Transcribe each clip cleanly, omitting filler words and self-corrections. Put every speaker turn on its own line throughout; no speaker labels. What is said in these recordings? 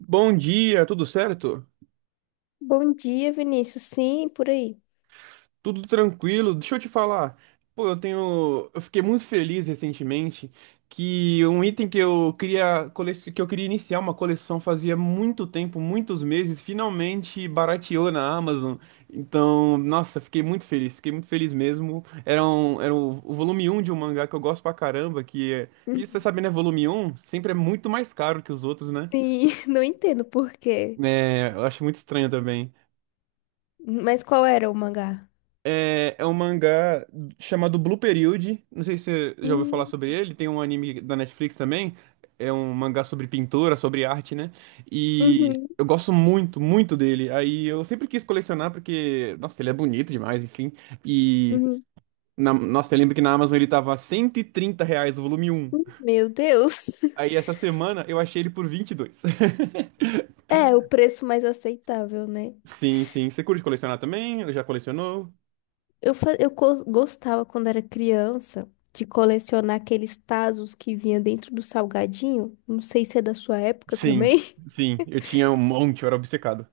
Bom dia, tudo certo?
Bom dia, Vinícius. Sim, por aí.
Tudo tranquilo? Deixa eu te falar. Pô, eu fiquei muito feliz recentemente que um item que eu queria iniciar uma coleção fazia muito tempo, muitos meses, finalmente barateou na Amazon. Então, nossa, fiquei muito feliz mesmo. Era o volume um de um mangá que eu gosto pra caramba, que você
Uhum.
sabe, né, volume um sempre é muito mais caro que os outros, né?
Sim, não entendo por quê.
É, eu acho muito estranho também.
Mas qual era o mangá?
É um mangá chamado Blue Period. Não sei se você já ouviu falar
Hum,
sobre ele. Tem um anime da Netflix também. É um mangá sobre pintura, sobre arte, né? E
uhum,
eu gosto muito, muito dele. Aí eu sempre quis colecionar porque, nossa, ele é bonito demais, enfim. E,
uhum.
nossa, eu lembro que na Amazon ele tava R$ 130 o volume um?
Meu Deus.
Aí essa semana eu achei ele por 22.
É, o preço mais aceitável, né?
Sim, sim. Você curte colecionar também? Ou já colecionou?
Eu, fa- eu co- gostava quando era criança de colecionar aqueles tazos que vinha dentro do salgadinho. Não sei se é da sua época
Sim,
também.
sim. Eu tinha um monte, eu era obcecado.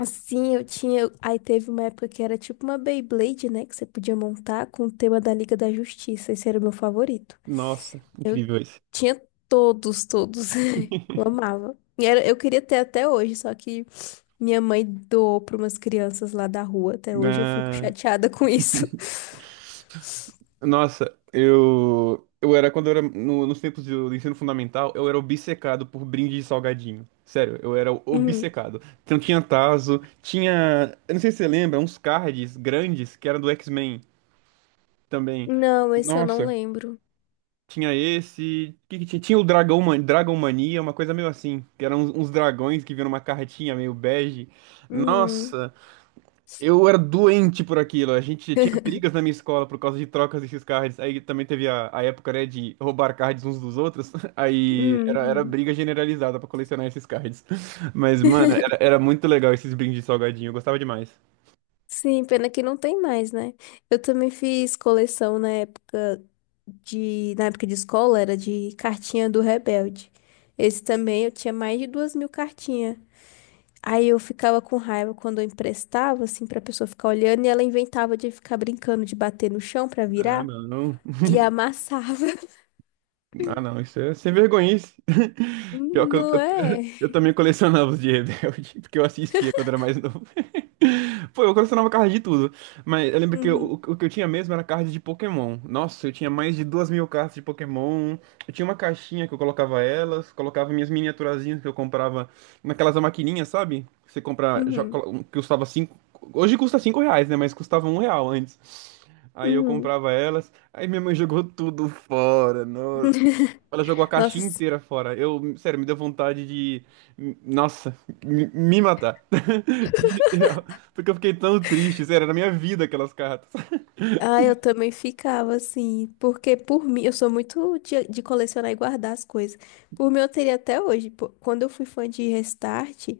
Assim, eu tinha. Aí teve uma época que era tipo uma Beyblade, né? Que você podia montar com o tema da Liga da Justiça. Esse era o meu favorito.
Nossa,
Eu
incrível isso.
tinha todos, todos. Eu amava. E eu queria ter até hoje, só que minha mãe doou para umas crianças lá da rua. Até hoje eu fico
Ah,
chateada com isso.
nossa, eu era quando eu era nos tempos do ensino fundamental, eu era obcecado por brinde de salgadinho. Sério, eu era
Uhum.
obcecado. Então tinha tazo, tinha, eu não sei se você lembra, uns cards grandes que eram do X-Men também.
Não, esse eu não
Nossa,
lembro.
tinha esse, que tinha? Tinha o Dragão, Dragon Mania, uma coisa meio assim, que eram uns dragões que vinham uma cartinha meio bege.
Uhum.
Nossa, eu era doente por aquilo. A gente tinha brigas na minha escola por causa de trocas desses cards. Aí também teve a época, né, de roubar cards uns dos outros. Aí era, era
Uhum.
briga generalizada pra colecionar esses cards. Mas, mano, era, era muito legal esses brindes de salgadinho. Eu gostava demais.
Sim, pena que não tem mais, né? Eu também fiz coleção na época na época de escola, era de cartinha do Rebelde. Esse também eu tinha mais de 2.000 cartinhas. Aí eu ficava com raiva quando eu emprestava, assim, pra pessoa ficar olhando, e ela inventava de ficar brincando de bater no chão pra
Ah,
virar
não.
e amassava.
Ah, não, isso é sem vergonhice. Pior que eu,
Não
eu,
é?
eu também colecionava os de Rebelde, porque eu assistia quando era mais novo. Pô, eu colecionava cards de tudo. Mas eu lembro que eu-
Uhum,
o que eu tinha mesmo era card de Pokémon. Nossa, eu tinha mais de 2 mil cartas de Pokémon. Eu tinha uma caixinha que eu colocava elas, colocava minhas miniaturazinhas que eu comprava naquelas maquininhas, sabe? Que você compra, jo-
uhum,
colo- um que custava cinco. Hoje custa cinco reais, né? Mas custava um real antes. Aí eu
uhum.
comprava elas. Aí minha mãe jogou tudo fora, nossa. Ela jogou a caixinha
Nossa,
inteira fora. Eu, sério, me deu vontade de, nossa, me matar. De- porque eu fiquei tão triste, sério, era na minha vida aquelas cartas.
ah, eu também ficava assim, porque por mim, eu sou muito de colecionar e guardar as coisas. Por mim, eu teria até hoje. Pô, quando eu fui fã de Restart,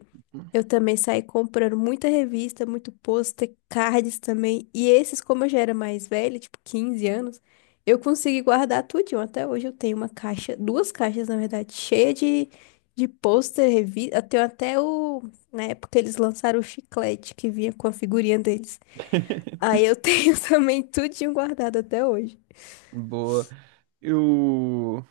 eu também saí comprando muita revista, muito pôster, cards também. E esses, como eu já era mais velha, tipo 15 anos, eu consegui guardar tudinho. Até hoje eu tenho uma caixa, duas caixas, na verdade, cheia de pôster, revista. Eu tenho até o. Na época eles lançaram o chiclete que vinha com a figurinha deles. Aí eu tenho também tudinho guardado até hoje.
Boa. Eu,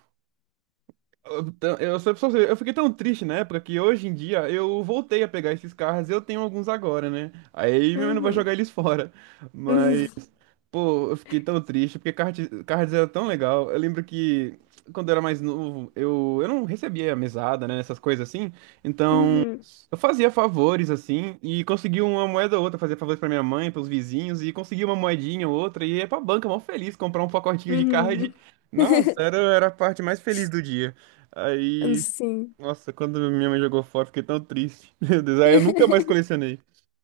eu, tã- eu, só- só- eu fiquei tão triste na época que hoje em dia eu voltei a pegar esses carros. Eu tenho alguns agora, né? Aí minha mãe não vai
Uhum.
jogar eles fora.
Uhum.
Pô, eu fiquei tão triste, porque Cards Cards era tão legal. Eu lembro que quando eu era mais novo, eu não recebia mesada, né? Essas coisas assim. Então,
Uhum.
eu fazia favores, assim, e conseguia uma moeda ou outra, fazia favores pra minha mãe, pros vizinhos, e conseguia uma moedinha ou outra, e ia pra banca, mó feliz, comprar um pacotinho de card.
Uhum.
Nossa, era, era a parte mais feliz do dia. Aí,
Sim.
nossa, quando minha mãe jogou fora, eu fiquei tão triste. Meu Deus, aí eu nunca mais colecionei.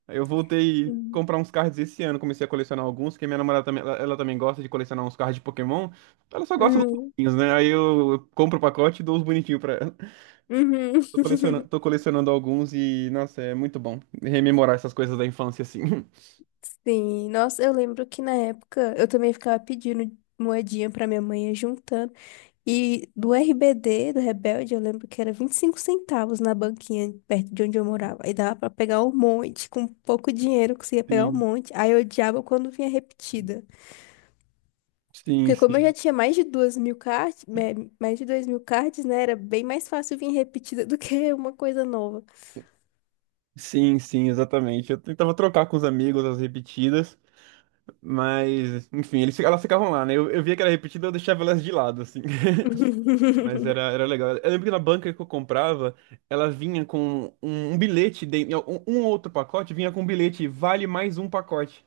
Aí eu voltei a
Uhum.
comprar uns cards esse ano, comecei a colecionar alguns, porque minha namorada também, ela também gosta de colecionar uns cards de Pokémon. Ela só gosta dos
Uhum.
bonitinhos, né? Aí eu compro o pacote e dou os bonitinhos pra ela.
Uhum.
Tô colecionando alguns e, nossa, é muito bom rememorar essas coisas da infância, assim.
Sim. Nossa, eu lembro que na época eu também ficava pedindo moedinha pra minha mãe ia juntando. E do RBD, do Rebelde, eu lembro que era 25 centavos na banquinha perto de onde eu morava. Aí dava pra pegar um monte, com pouco dinheiro eu conseguia pegar um
Sim,
monte. Aí eu odiava quando vinha repetida.
sim,
Porque como eu
sim.
já tinha mais de 2.000 cards, mais de 2.000 cards, né? Era bem mais fácil vir repetida do que uma coisa nova.
Sim, sim, exatamente. Eu tentava trocar com os amigos as repetidas, mas, enfim, elas ficavam lá, né? Eu via que era repetida, eu deixava elas de lado, assim. Mas era, era legal. Eu lembro que na banca que eu comprava, ela vinha com um bilhete, de, um outro pacote vinha com um bilhete, vale mais um pacote.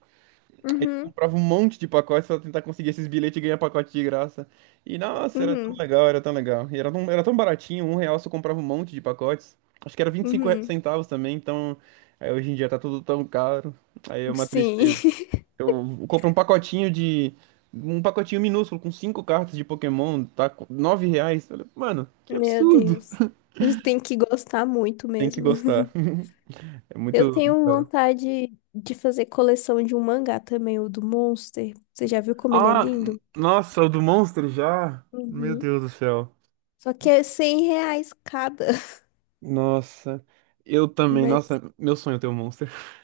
Aí eu
Uhum,
comprava um monte de pacotes pra tentar conseguir esses bilhetes e ganhar pacote de graça. E nossa, era tão
uhum,
legal, era tão legal. E era tão baratinho, um real você comprava um monte de pacotes. Acho que era vinte e cinco
uhum.
centavos também, então aí hoje em dia tá tudo tão caro. Aí é uma
Sim.
tristeza. Eu compro um pacotinho de. Um pacotinho minúsculo com cinco cartas de Pokémon, tá? Com R$ 9. Eu falei, mano, que
Meu
absurdo!
Deus. Tem que gostar muito
Tem que
mesmo.
gostar. É
Eu
muito, muito
tenho
caro.
vontade de fazer coleção de um mangá também, o do Monster. Você já viu como ele é
Ah,
lindo?
nossa, o do Monster já? Meu
Uhum.
Deus do céu.
Só que é R$ 100 cada.
Nossa, eu também.
Mas
Nossa, meu sonho é ter um Monster.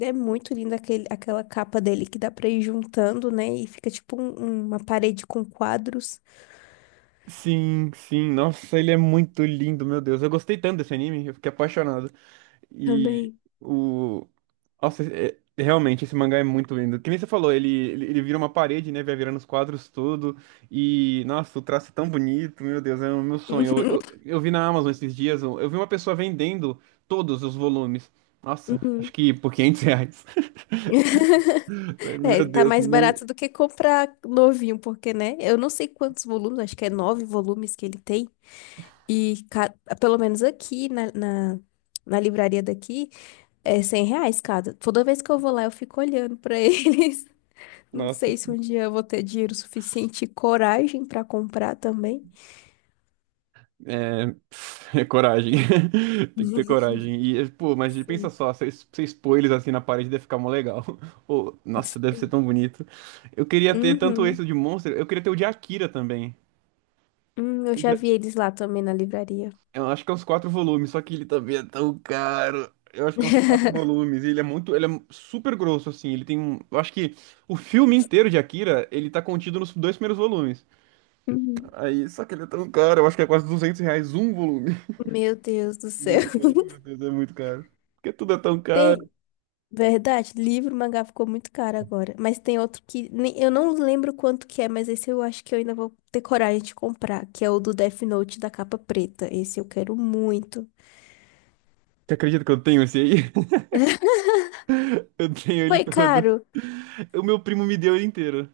é muito linda aquele, aquela capa dele que dá pra ir juntando, né? E fica tipo uma parede com quadros
Sim, sim. Nossa, ele é muito lindo, meu Deus. Eu gostei tanto desse anime, eu fiquei apaixonado. E
também.
o. Nossa, é- é- realmente, esse mangá é muito lindo. Que nem você falou, ele vira uma parede, né? Vai virando os quadros tudo. E, nossa, o traço é tão bonito, meu Deus, é o meu sonho. Eu, eu, eu vi na Amazon esses dias, eu vi uma pessoa vendendo todos os volumes. Nossa, acho
Uhum.
que por R$ 500.
É,
Meu
tá
Deus,
mais
não.
barato do que comprar novinho, porque, né? Eu não sei quantos volumes, acho que é nove volumes que ele tem. E pelo menos aqui na livraria daqui é R$ 100 cada. Toda vez que eu vou lá, eu fico olhando pra eles. Não
Nossa.
sei se um dia eu vou ter dinheiro suficiente e coragem pra comprar também.
É, é coragem. Tem que ter coragem. E, é, pô, mas pensa
Sim.
só, você es- você expor eles assim na parede deve ficar mó legal. Pô, nossa, deve ser
Sim.
tão bonito. Eu queria ter tanto
Uhum.
esse de Monster, eu queria ter o de Akira também.
Eu
Eu
já
já-
vi eles lá também na livraria.
eu acho que é uns quatro volumes, só que ele também é tão caro. Eu acho que é uns quatro volumes. E ele é muito. Ele é super grosso, assim. Ele tem um. Eu acho que o filme inteiro de Akira, ele tá contido nos dois primeiros volumes.
Uhum.
Aí, só que ele é tão caro, eu acho que é quase R$ 200 um volume.
Meu Deus do céu.
Muito caro, meu Deus, é muito caro. Porque tudo é tão caro.
Tem, verdade, livro, mangá ficou muito caro agora. Mas tem outro que eu não lembro quanto que é, mas esse eu acho que eu ainda vou ter coragem de comprar, que é o do Death Note da capa preta. Esse eu quero muito.
Você acredita que eu tenho esse aí? Eu tenho ele
Foi
todo.
caro.
O meu primo me deu ele inteiro.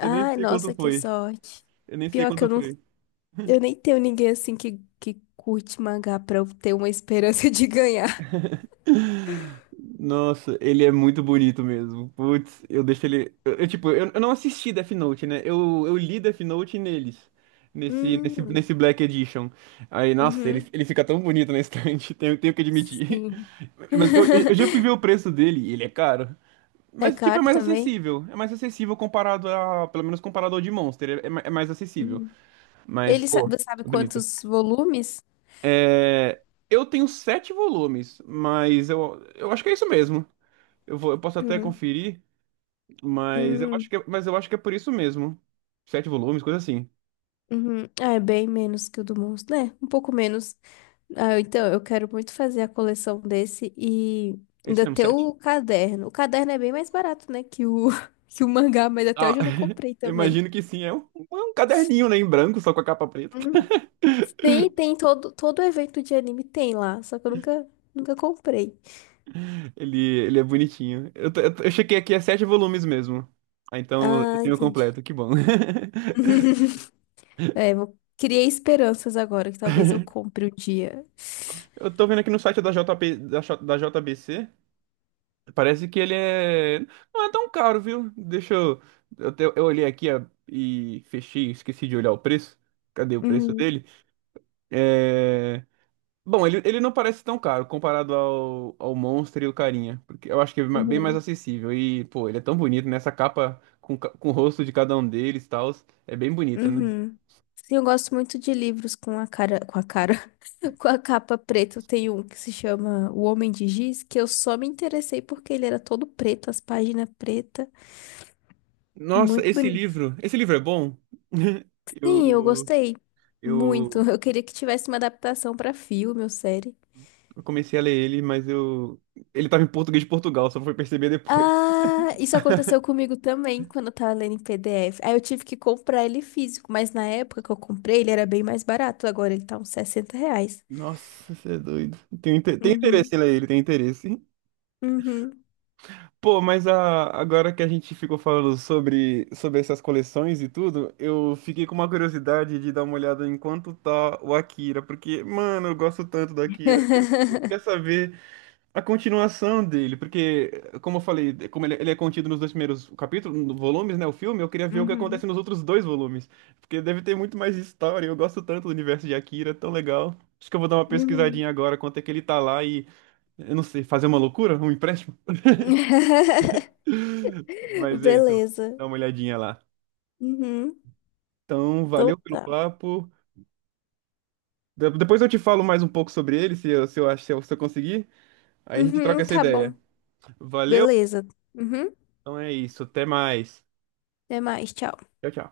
Eu nem sei quanto
nossa, que
foi.
sorte.
Eu nem sei
Pior que
quanto
eu não,
foi.
eu nem tenho ninguém assim que, curte mangá pra eu ter uma esperança de ganhar.
Nossa, ele é muito bonito mesmo. Putz, eu deixo ele. Eu, tipo, eu não assisti Death Note, né? Eu li Death Note neles. Nesse, nesse,
Hum,
nesse Black Edition. Aí, nossa, ele,
uhum.
ele fica tão bonito na estante, tenho, tenho que admitir.
Sim.
Mas eu, eu já fui ver o preço dele e ele é caro.
É
Mas, tipo, é
caro
mais
também?
acessível. É mais acessível comparado a. Pelo menos comparado ao de Monster. É, é mais acessível.
Uhum.
Mas,
Ele sa-
pô,
você sabe
bonito.
quantos volumes?
É, eu tenho sete volumes, mas eu acho que é isso mesmo. Eu vou, eu posso até
Uhum.
conferir, mas eu acho
Uhum.
que, mas eu acho que é por isso mesmo. Sete volumes, coisa assim.
Uhum. Ah, é bem menos que o do Monstro, né? Um pouco menos. Ah, então, eu quero muito fazer a coleção desse e
É isso
ainda
mesmo,
ter
sete.
o caderno. O caderno é bem mais barato, né, que o, que o mangá, mas até
Ah,
hoje eu não comprei também.
imagino que sim. É um caderninho, né, em branco, só com a capa preta.
Hum. Sim, tem todo evento de anime tem lá, só que eu nunca, nunca comprei.
Ele é bonitinho. Eu chequei aqui, é sete volumes mesmo. Ah, então eu
Ah,
tenho
entendi.
completo, que bom.
É, vou. Criei esperanças agora, que talvez eu compre um dia.
Eu tô vendo aqui no site da JP, da JBC. Parece que ele é. Não é tão caro, viu? Deixa eu. Eu olhei aqui ó, e fechei, esqueci de olhar o preço. Cadê o preço
Uhum,
dele? É. Bom, ele não parece tão caro comparado ao Monster e o Carinha. Porque eu acho que é ma- bem mais
uhum,
acessível. E, pô, ele é tão bonito, né? Essa capa com o rosto de cada um deles e tal. É bem bonita, né?
uhum. Sim, eu gosto muito de livros com a cara, com a capa preta. Eu tenho um que se chama O Homem de Giz, que eu só me interessei porque ele era todo preto, as páginas pretas.
Nossa,
Muito
esse
bonito.
livro. Esse livro é bom?
Sim, eu
Eu,
gostei muito.
eu,
Eu queria que tivesse uma adaptação pra filme ou série.
eu comecei a ler ele, mas eu. Ele tava em português de Portugal, só fui perceber depois.
Ah, isso aconteceu comigo também quando eu tava lendo em PDF. Aí eu tive que comprar ele físico, mas na época que eu comprei ele era bem mais barato. Agora ele tá uns R$ 60.
Nossa, você é doido. Tem interesse em
Uhum,
ler ele, tem interesse.
uhum.
Pô, mas a- agora que a gente ficou falando sobre essas coleções e tudo, eu fiquei com uma curiosidade de dar uma olhada em quanto tá o Akira, porque, mano, eu gosto tanto do Akira, que eu queria saber a continuação dele, porque, como eu falei, como ele é contido nos dois primeiros capítulos, volumes, né, o filme, eu queria ver o que
Uhum,
acontece nos outros dois volumes, porque deve ter muito mais história, eu gosto tanto do universo de Akira, é tão legal. Acho que eu vou dar uma
uhum.
pesquisadinha agora, quanto é que ele tá lá e, eu não sei, fazer uma loucura, um empréstimo? Mas é isso,
Beleza.
dá uma olhadinha lá.
Uhum,
Então,
então
valeu pelo
tá.
papo. De- Depois eu te falo mais um pouco sobre ele, se eu, se eu, acho- se eu, se eu conseguir. Aí a gente troca
Uhum,
essa
tá bom.
ideia. Valeu?
Beleza. Uhum,
Então é isso, até mais.
até mais, tchau.
Tchau, tchau.